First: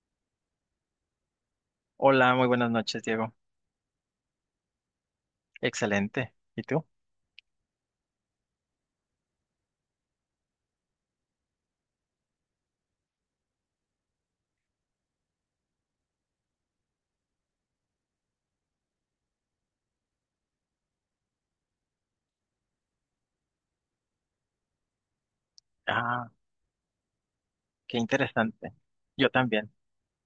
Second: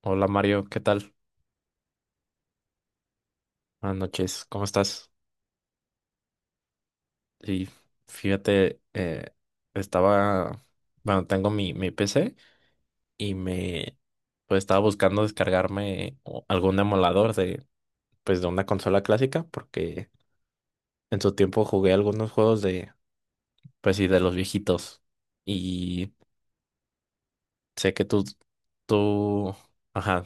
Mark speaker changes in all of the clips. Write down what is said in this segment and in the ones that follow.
Speaker 1: Hola Mario, ¿qué tal?
Speaker 2: Hola, muy buenas noches, Diego.
Speaker 1: Buenas noches, ¿cómo estás?
Speaker 2: Excelente. ¿Y tú?
Speaker 1: Y fíjate, eh, Estaba, bueno, tengo mi PC y me, pues estaba buscando descargarme algún emulador de, pues de una consola clásica porque en su tiempo jugué algunos juegos de, pues sí, de los viejitos y
Speaker 2: Ah,
Speaker 1: sé
Speaker 2: qué
Speaker 1: que
Speaker 2: interesante. Yo
Speaker 1: tú,
Speaker 2: también.
Speaker 1: ajá,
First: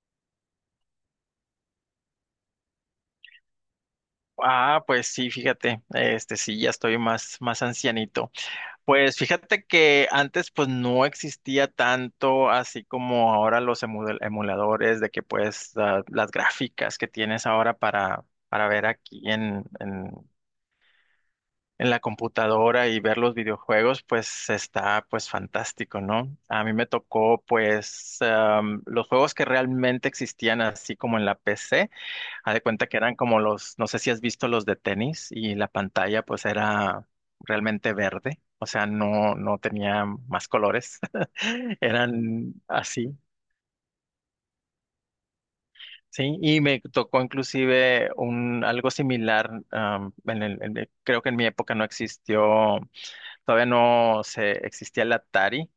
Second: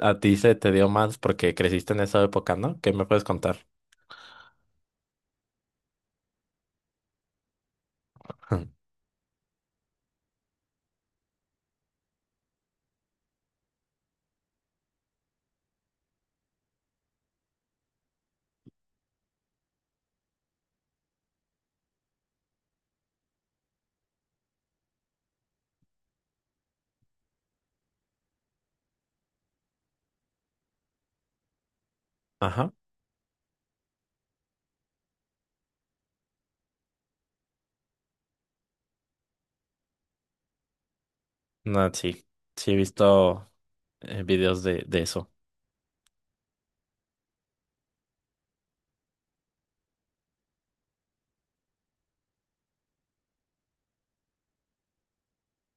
Speaker 1: a ti se te dio más porque creciste en esa época, ¿no? ¿Qué me puedes contar?
Speaker 2: Ah, pues sí, fíjate, este sí, ya estoy más ancianito. Pues fíjate que antes pues no existía tanto así como ahora los emuladores de que pues las gráficas que tienes ahora para, ver aquí en la computadora y ver los videojuegos, pues está pues fantástico, ¿no? A mí me tocó pues los juegos que realmente existían así como en la PC, haz de
Speaker 1: Ajá.
Speaker 2: cuenta que eran como los, no sé si has visto los de tenis y la pantalla pues era realmente verde, o sea, no, no tenía más colores,
Speaker 1: No, sí,
Speaker 2: eran
Speaker 1: sí he
Speaker 2: así.
Speaker 1: visto videos de eso.
Speaker 2: Sí, y me tocó inclusive un algo similar, creo que en mi época no existió todavía, no se existía el Atari.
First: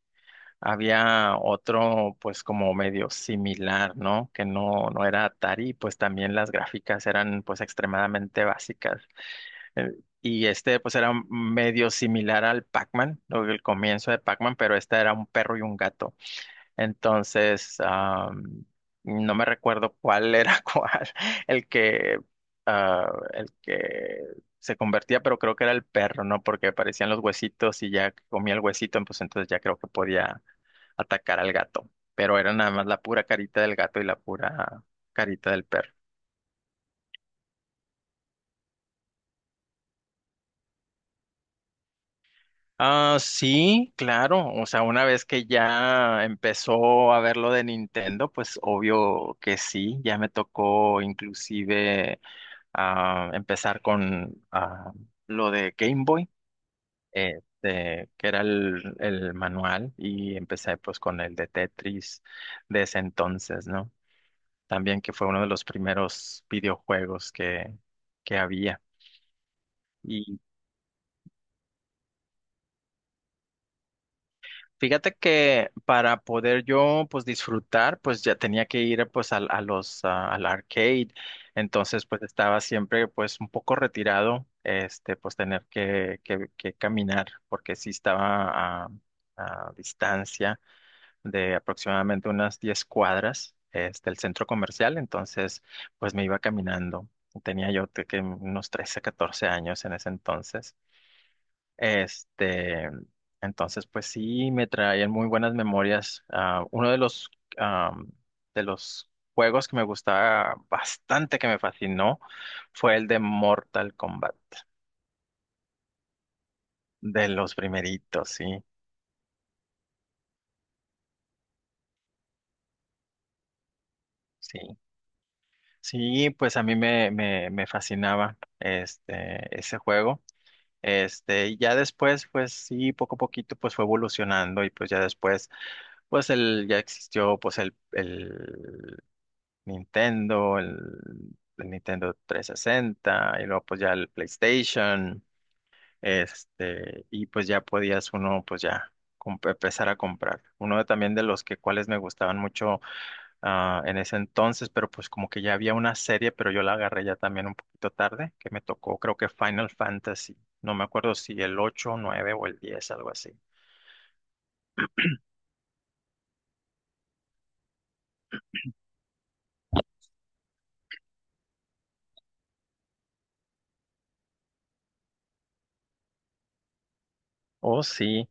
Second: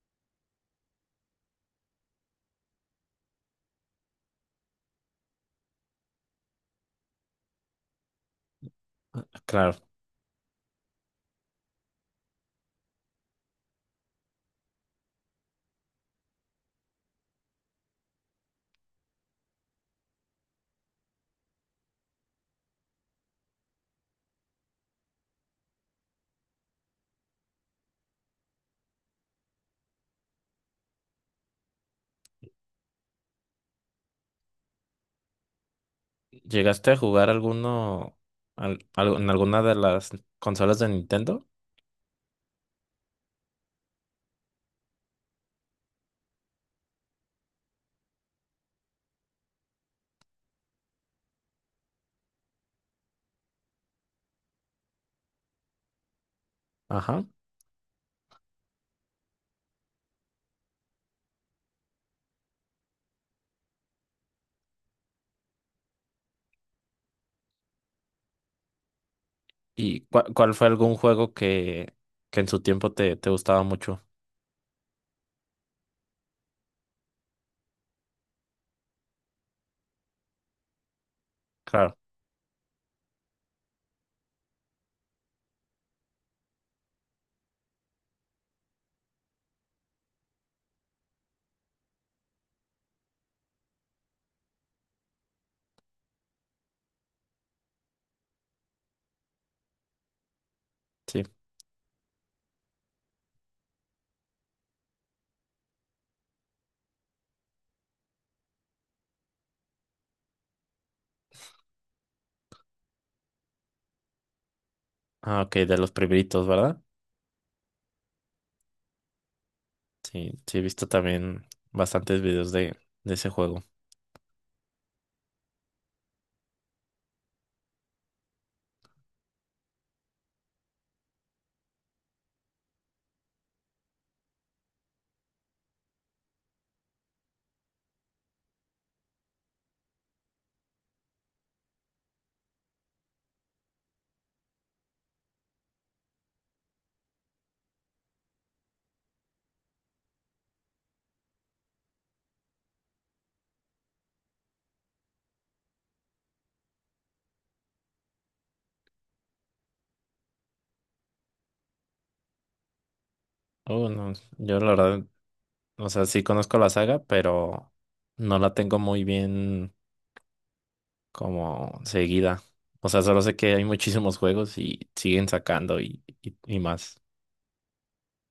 Speaker 2: Había otro, pues, como medio similar, ¿no? Que no, no era Atari, y, pues también las gráficas eran, pues, extremadamente básicas.
Speaker 1: Claro,
Speaker 2: Eh, Y este, pues, era medio similar al Pac-Man, el comienzo de Pac-Man, pero este era un perro y un gato. Entonces, no me recuerdo cuál era cuál, el que, el que se convertía, pero creo que era el perro, ¿no? Porque aparecían los huesitos y ya que comía el huesito, pues entonces ya creo que podía atacar al gato. Pero era nada más la pura carita del gato y la pura carita del perro.
Speaker 1: ¿llegaste a jugar alguno en alguna de las consolas de Nintendo?
Speaker 2: Ah, sí, claro. O sea, una vez que ya empezó a ver lo de Nintendo, pues obvio que sí, ya me tocó inclusive a empezar con lo de Game Boy,
Speaker 1: Ajá.
Speaker 2: que era el manual, y empecé pues con el de Tetris de ese entonces, ¿no? También que fue uno de los primeros videojuegos que había.
Speaker 1: ¿Y cuál fue algún juego que en su tiempo te gustaba mucho?
Speaker 2: Fíjate que para poder yo pues disfrutar pues ya tenía que ir pues al, al arcade,
Speaker 1: Claro,
Speaker 2: entonces pues estaba siempre pues un poco retirado este pues tener que caminar porque sí estaba a distancia de aproximadamente unas 10 cuadras este el centro comercial, entonces pues me iba caminando. Tenía yo que unos 13 14 años en ese entonces.
Speaker 1: sí.
Speaker 2: Este, entonces, pues sí, me traían muy buenas memorias. Ah, uno de los, am, de los juegos que me gustaba bastante, que me fascinó, fue el de Mortal Kombat,
Speaker 1: Ah, ok, de los primeritos, ¿verdad?
Speaker 2: de los primeritos, sí,
Speaker 1: Sí, sí he visto también bastantes videos de ese juego.
Speaker 2: sí. Sí, pues a mí me fascinaba este, ese juego. Este, y ya después, pues sí, poco a poquito, pues fue evolucionando y pues ya después, pues el, ya existió, pues el Nintendo, el Nintendo 360 y luego pues ya el PlayStation, este, y pues ya podías uno pues ya empezar a comprar. Uno también de los que cuales me gustaban mucho en ese entonces, pero pues como que ya había una serie, pero yo la agarré ya también un poquito tarde, que me tocó creo que Final Fantasy, no me acuerdo si el 8, 9 o el 10, algo así.
Speaker 1: Oh, no, yo la verdad, o sea, sí conozco la saga, pero no la tengo muy bien como seguida. O sea, solo sé que hay muchísimos juegos y siguen sacando y más.
Speaker 2: Oh, sí.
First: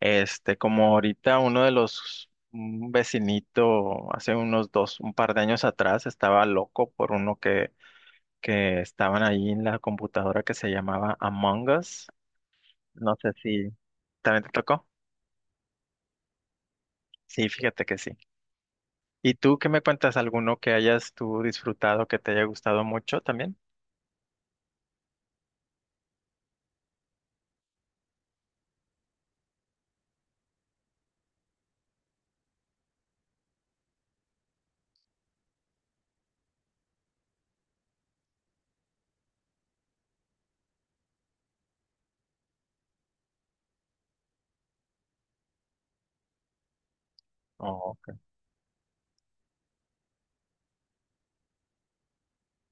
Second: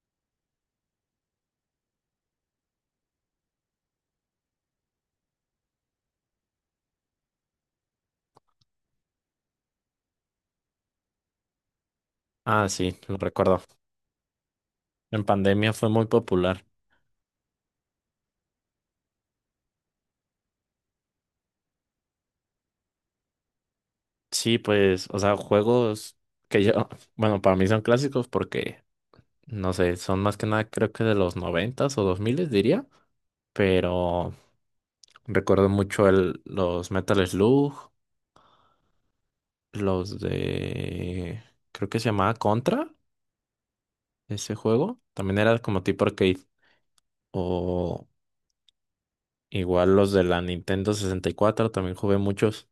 Speaker 2: Este, como ahorita uno de los, un vecinito hace unos dos, un par de años atrás estaba loco por uno que estaban ahí en la computadora que se llamaba Among Us.
Speaker 1: Ah, sí,
Speaker 2: No
Speaker 1: lo
Speaker 2: sé
Speaker 1: recuerdo.
Speaker 2: si también te tocó.
Speaker 1: En pandemia fue muy popular.
Speaker 2: Sí, fíjate que sí. ¿Y tú qué me cuentas? ¿Alguno que hayas tú disfrutado que te haya gustado mucho también?
Speaker 1: Sí, pues, o sea, juegos que yo, bueno, para mí son clásicos porque, no sé, son más que nada creo que de los noventas o dos miles diría, pero recuerdo mucho los Metal Slug, los de, creo que se llamaba Contra, ese juego, también era como tipo arcade.
Speaker 2: Oh,
Speaker 1: O
Speaker 2: ok.
Speaker 1: igual los de la Nintendo 64 también jugué muchos.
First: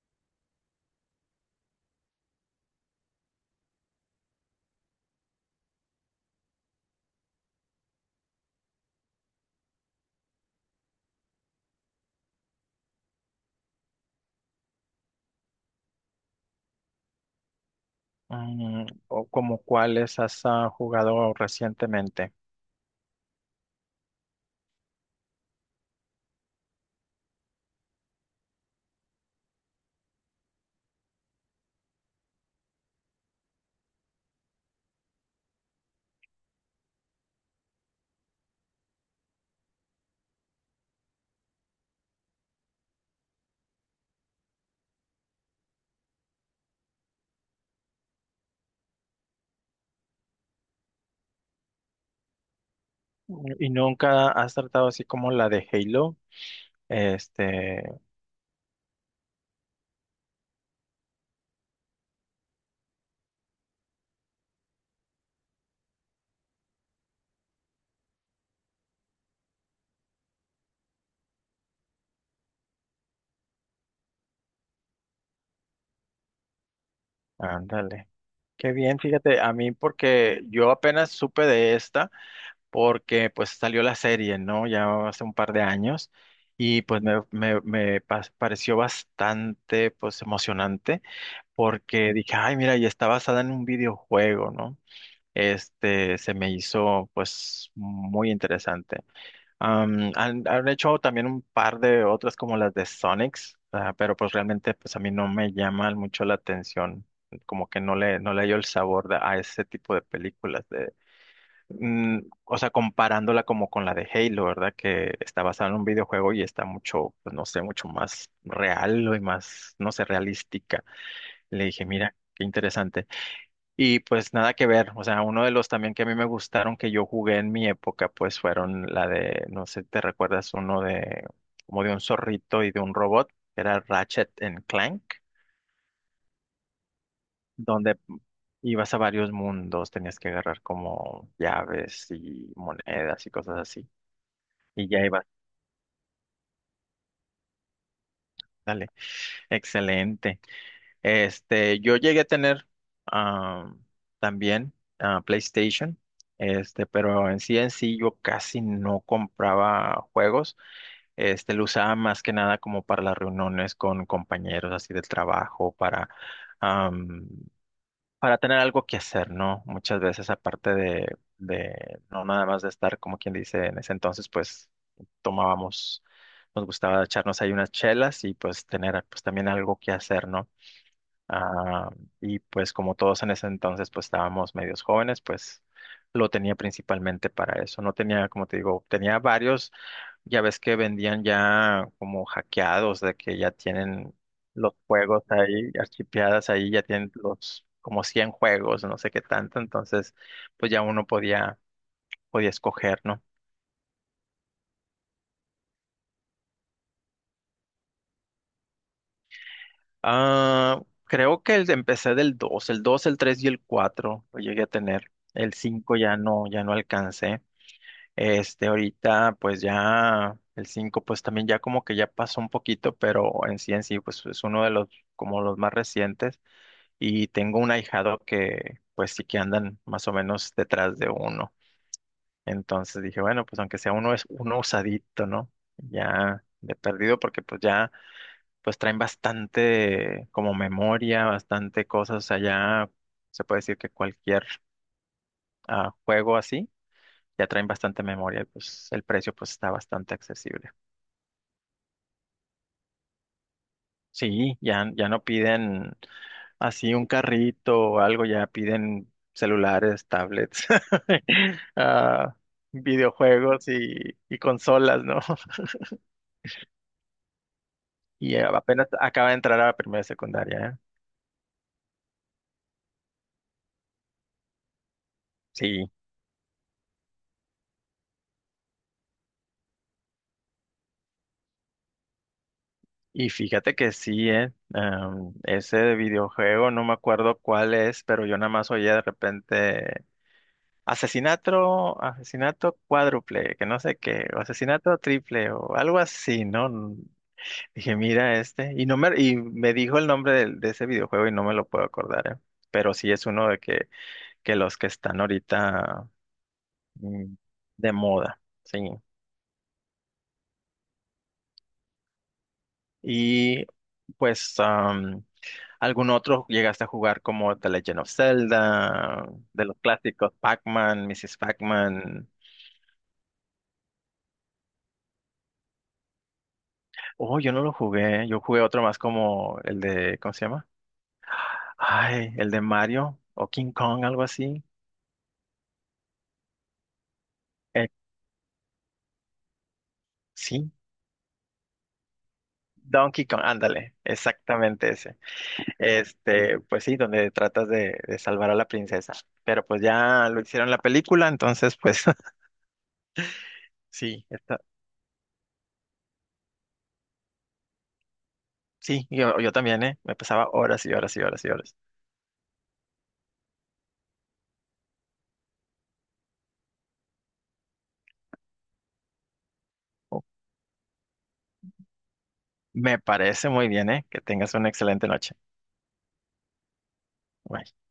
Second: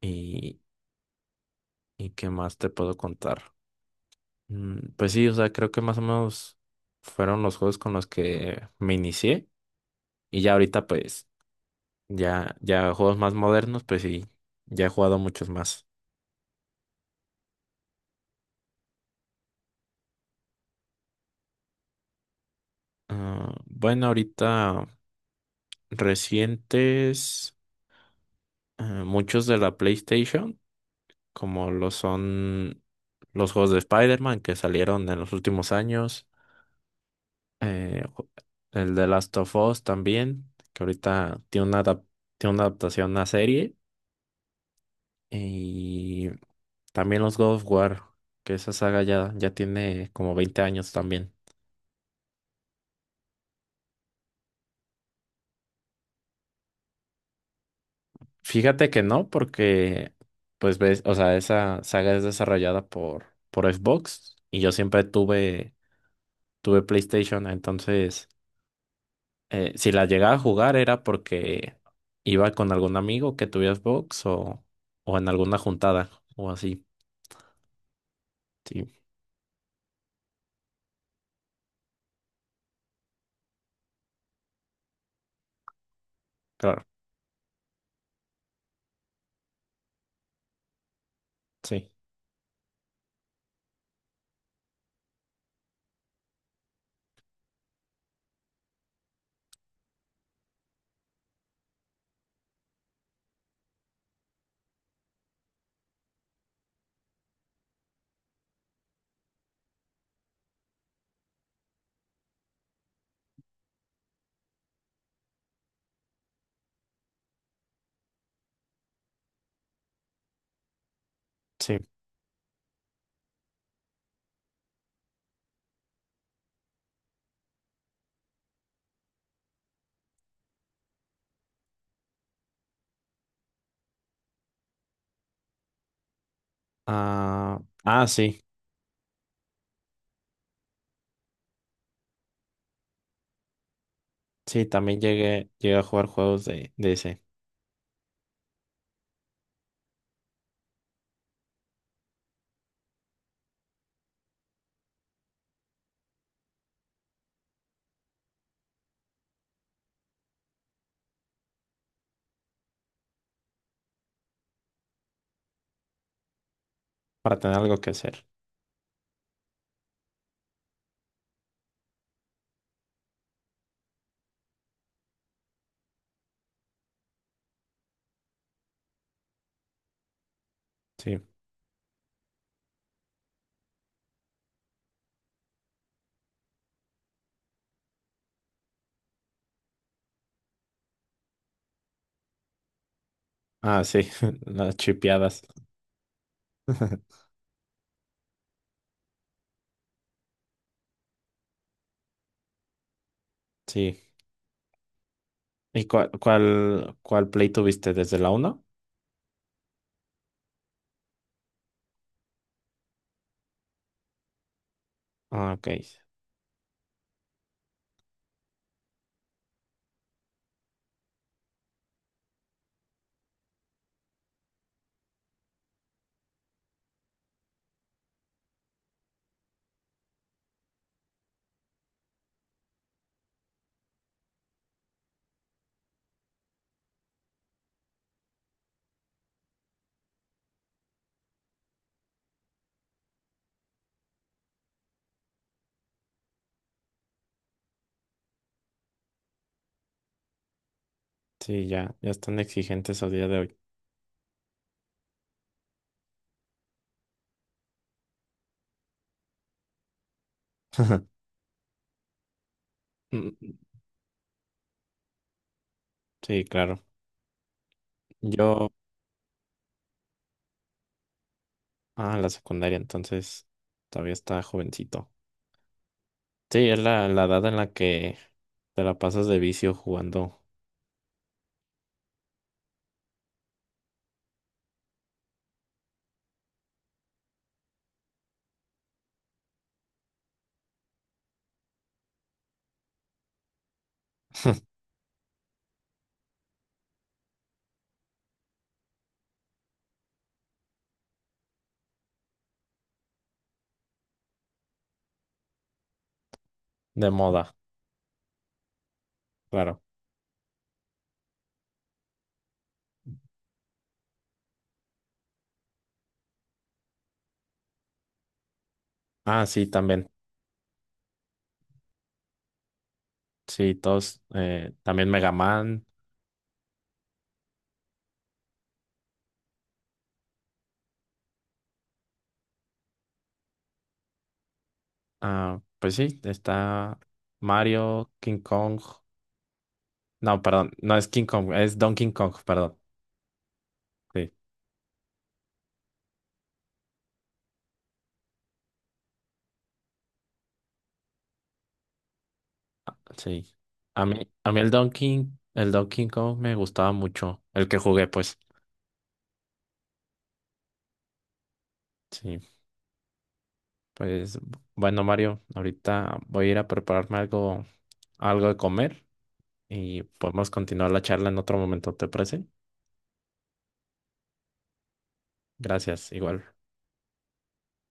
Speaker 1: ¿Y, qué más te puedo contar? Pues sí, o sea, creo que más o menos fueron los juegos con los que me inicié. Y ya ahorita, pues, ya juegos más modernos, pues sí, ya he jugado muchos más.
Speaker 2: ¿O como cuáles has jugado recientemente?
Speaker 1: Ah, bueno, ahorita recientes, ah, muchos de la PlayStation, como lo son los juegos de Spider-Man que salieron en los últimos años. eh, ju- el de Last of Us también, que ahorita tiene tiene una adaptación a serie. Y también los God of War, que esa saga ya tiene como 20 años también.
Speaker 2: ¿Y nunca has tratado así como la de Halo? Este,
Speaker 1: Fíjate que no, porque, pues ves, o sea, esa saga es desarrollada por Xbox y yo siempre tuve PlayStation, entonces, si la llegaba a jugar era porque iba con algún amigo que tuviera Xbox o en alguna juntada o así.
Speaker 2: ándale. Qué
Speaker 1: Sí,
Speaker 2: bien, fíjate, a mí porque yo apenas supe de esta, porque pues salió la serie, ¿no? Ya hace un par de años y
Speaker 1: claro,
Speaker 2: pues me pareció bastante pues emocionante,
Speaker 1: sí,
Speaker 2: porque dije, ay, mira, y está basada en un videojuego, ¿no? Este se me hizo pues muy interesante. Han hecho también un par de otras como las de Sonics, ah, pero pues realmente pues a mí no me llama mucho la atención, como que no le hallo el sabor a ese tipo de películas de, mm, o sea, comparándola como con la de Halo, ¿verdad? Que está basada en un videojuego y está mucho, pues no sé, mucho más real y más, no sé, realística. Le
Speaker 1: sí.
Speaker 2: dije, mira, qué interesante. Y pues nada que ver, o sea, uno de los también que a mí me gustaron que yo jugué en mi época, pues fueron la de, no sé, ¿te recuerdas uno de, como de un zorrito y de un robot? Era Ratchet and Clank,
Speaker 1: Ah,
Speaker 2: donde
Speaker 1: ah, sí,
Speaker 2: ibas a varios mundos, tenías que agarrar como llaves y monedas y cosas así.
Speaker 1: sí,
Speaker 2: Y ya
Speaker 1: también
Speaker 2: ibas,
Speaker 1: llegué a jugar juegos de ese,
Speaker 2: dale, excelente. Este, yo llegué a tener ah, también PlayStation, este, pero en sí yo casi no compraba juegos. Este, lo usaba más que nada como para las reuniones con compañeros así del trabajo, am,
Speaker 1: para tener algo que hacer.
Speaker 2: para tener algo que hacer, ¿no? Muchas veces aparte de, no nada más de estar como quien dice en ese entonces, pues tomábamos, nos gustaba echarnos ahí unas chelas y pues tener pues también algo que hacer, ¿no?
Speaker 1: Sí.
Speaker 2: Ah, y pues como todos en ese entonces pues estábamos medios jóvenes, pues lo tenía principalmente para eso. No tenía, como te digo, tenía varios, ya ves que vendían ya como hackeados, de que ya
Speaker 1: Ah, sí,
Speaker 2: tienen los
Speaker 1: las
Speaker 2: juegos
Speaker 1: chipeadas.
Speaker 2: ahí, archipeadas ahí, ya tienen los como 100 juegos, no sé qué tanto, entonces pues ya uno podía escoger, ¿no?
Speaker 1: Sí. ¿Y cuál play tuviste? ¿Desde la uno
Speaker 2: Ah, creo que empecé del dos, el 3 y el 4 lo llegué a tener.
Speaker 1: Ah,
Speaker 2: El
Speaker 1: ok.
Speaker 2: 5 ya no, ya no alcancé. Este, ahorita, pues ya el 5 pues también ya como que ya pasó un poquito, pero en sí, pues es uno de los, como los más recientes. Y tengo un ahijado que, pues sí que andan más o menos detrás de uno. Entonces dije, bueno, pues aunque sea uno, es uno usadito, ¿no? Ya de perdido, porque pues ya, pues traen bastante como memoria, bastante cosas, o sea, ya se puede decir que cualquier juego así ya traen bastante memoria y pues el precio pues está bastante accesible.
Speaker 1: Sí, ya, ya están exigentes a día de hoy.
Speaker 2: Sí, ya, ya no piden así un carrito o algo, ya piden celulares, tablets, ah,
Speaker 1: Mm,
Speaker 2: videojuegos y consolas, ¿no?
Speaker 1: Sí, claro.
Speaker 2: Y
Speaker 1: Yo,
Speaker 2: apenas acaba de entrar a la primera secundaria, ¿eh?
Speaker 1: ah, la secundaria, entonces todavía está jovencito.
Speaker 2: Sí,
Speaker 1: Sí, es la edad en la que te la pasas de vicio jugando
Speaker 2: y fíjate que sí, ¿eh? Ese videojuego, no me acuerdo cuál es, pero yo nada más oía de repente asesinato, asesinato cuádruple, que no sé qué, o asesinato triple, o algo así, ¿no? Dije, mira este, y no me, y me dijo el nombre de, ese videojuego y no me lo puedo acordar, ¿eh? Pero sí es uno de que los que están ahorita
Speaker 1: de
Speaker 2: mm,
Speaker 1: moda,
Speaker 2: de moda, sí.
Speaker 1: claro.
Speaker 2: Y pues, ¿algún otro llegaste a jugar como The Legend of Zelda,
Speaker 1: Ah,
Speaker 2: de
Speaker 1: sí,
Speaker 2: los
Speaker 1: también.
Speaker 2: clásicos, Pac-Man, Mrs. Pac-Man?
Speaker 1: Sí, todos. Eh, también Mega Man.
Speaker 2: Oh, yo no lo jugué, yo jugué otro más como el de, ¿cómo se llama? Ay, el de Mario o King Kong, algo así.
Speaker 1: Ah, pues sí, está
Speaker 2: Eh,
Speaker 1: Mario, King Kong. No,
Speaker 2: sí,
Speaker 1: perdón, no es King Kong, es Donkey Kong, perdón.
Speaker 2: Donkey Kong, ándale,
Speaker 1: Sí,
Speaker 2: exactamente ese. Este, pues sí, donde tratas de salvar a la princesa. Pero pues ya lo hicieron la película, entonces pues
Speaker 1: ah, sí. A
Speaker 2: sí,
Speaker 1: mí, a
Speaker 2: está,
Speaker 1: mí el el Donkey Kong me gustaba mucho, el que jugué, pues.
Speaker 2: sí, yo también, ¿eh? Me pasaba horas y horas y horas y horas.
Speaker 1: Sí, pues bueno, Mario, ahorita voy a ir a prepararme algo, algo de comer y
Speaker 2: Oh,
Speaker 1: podemos continuar la charla en otro momento, ¿te parece?
Speaker 2: Me parece muy bien, ¿eh? Que tengas una excelente noche.
Speaker 1: Gracias, igual.
Speaker 2: Bye.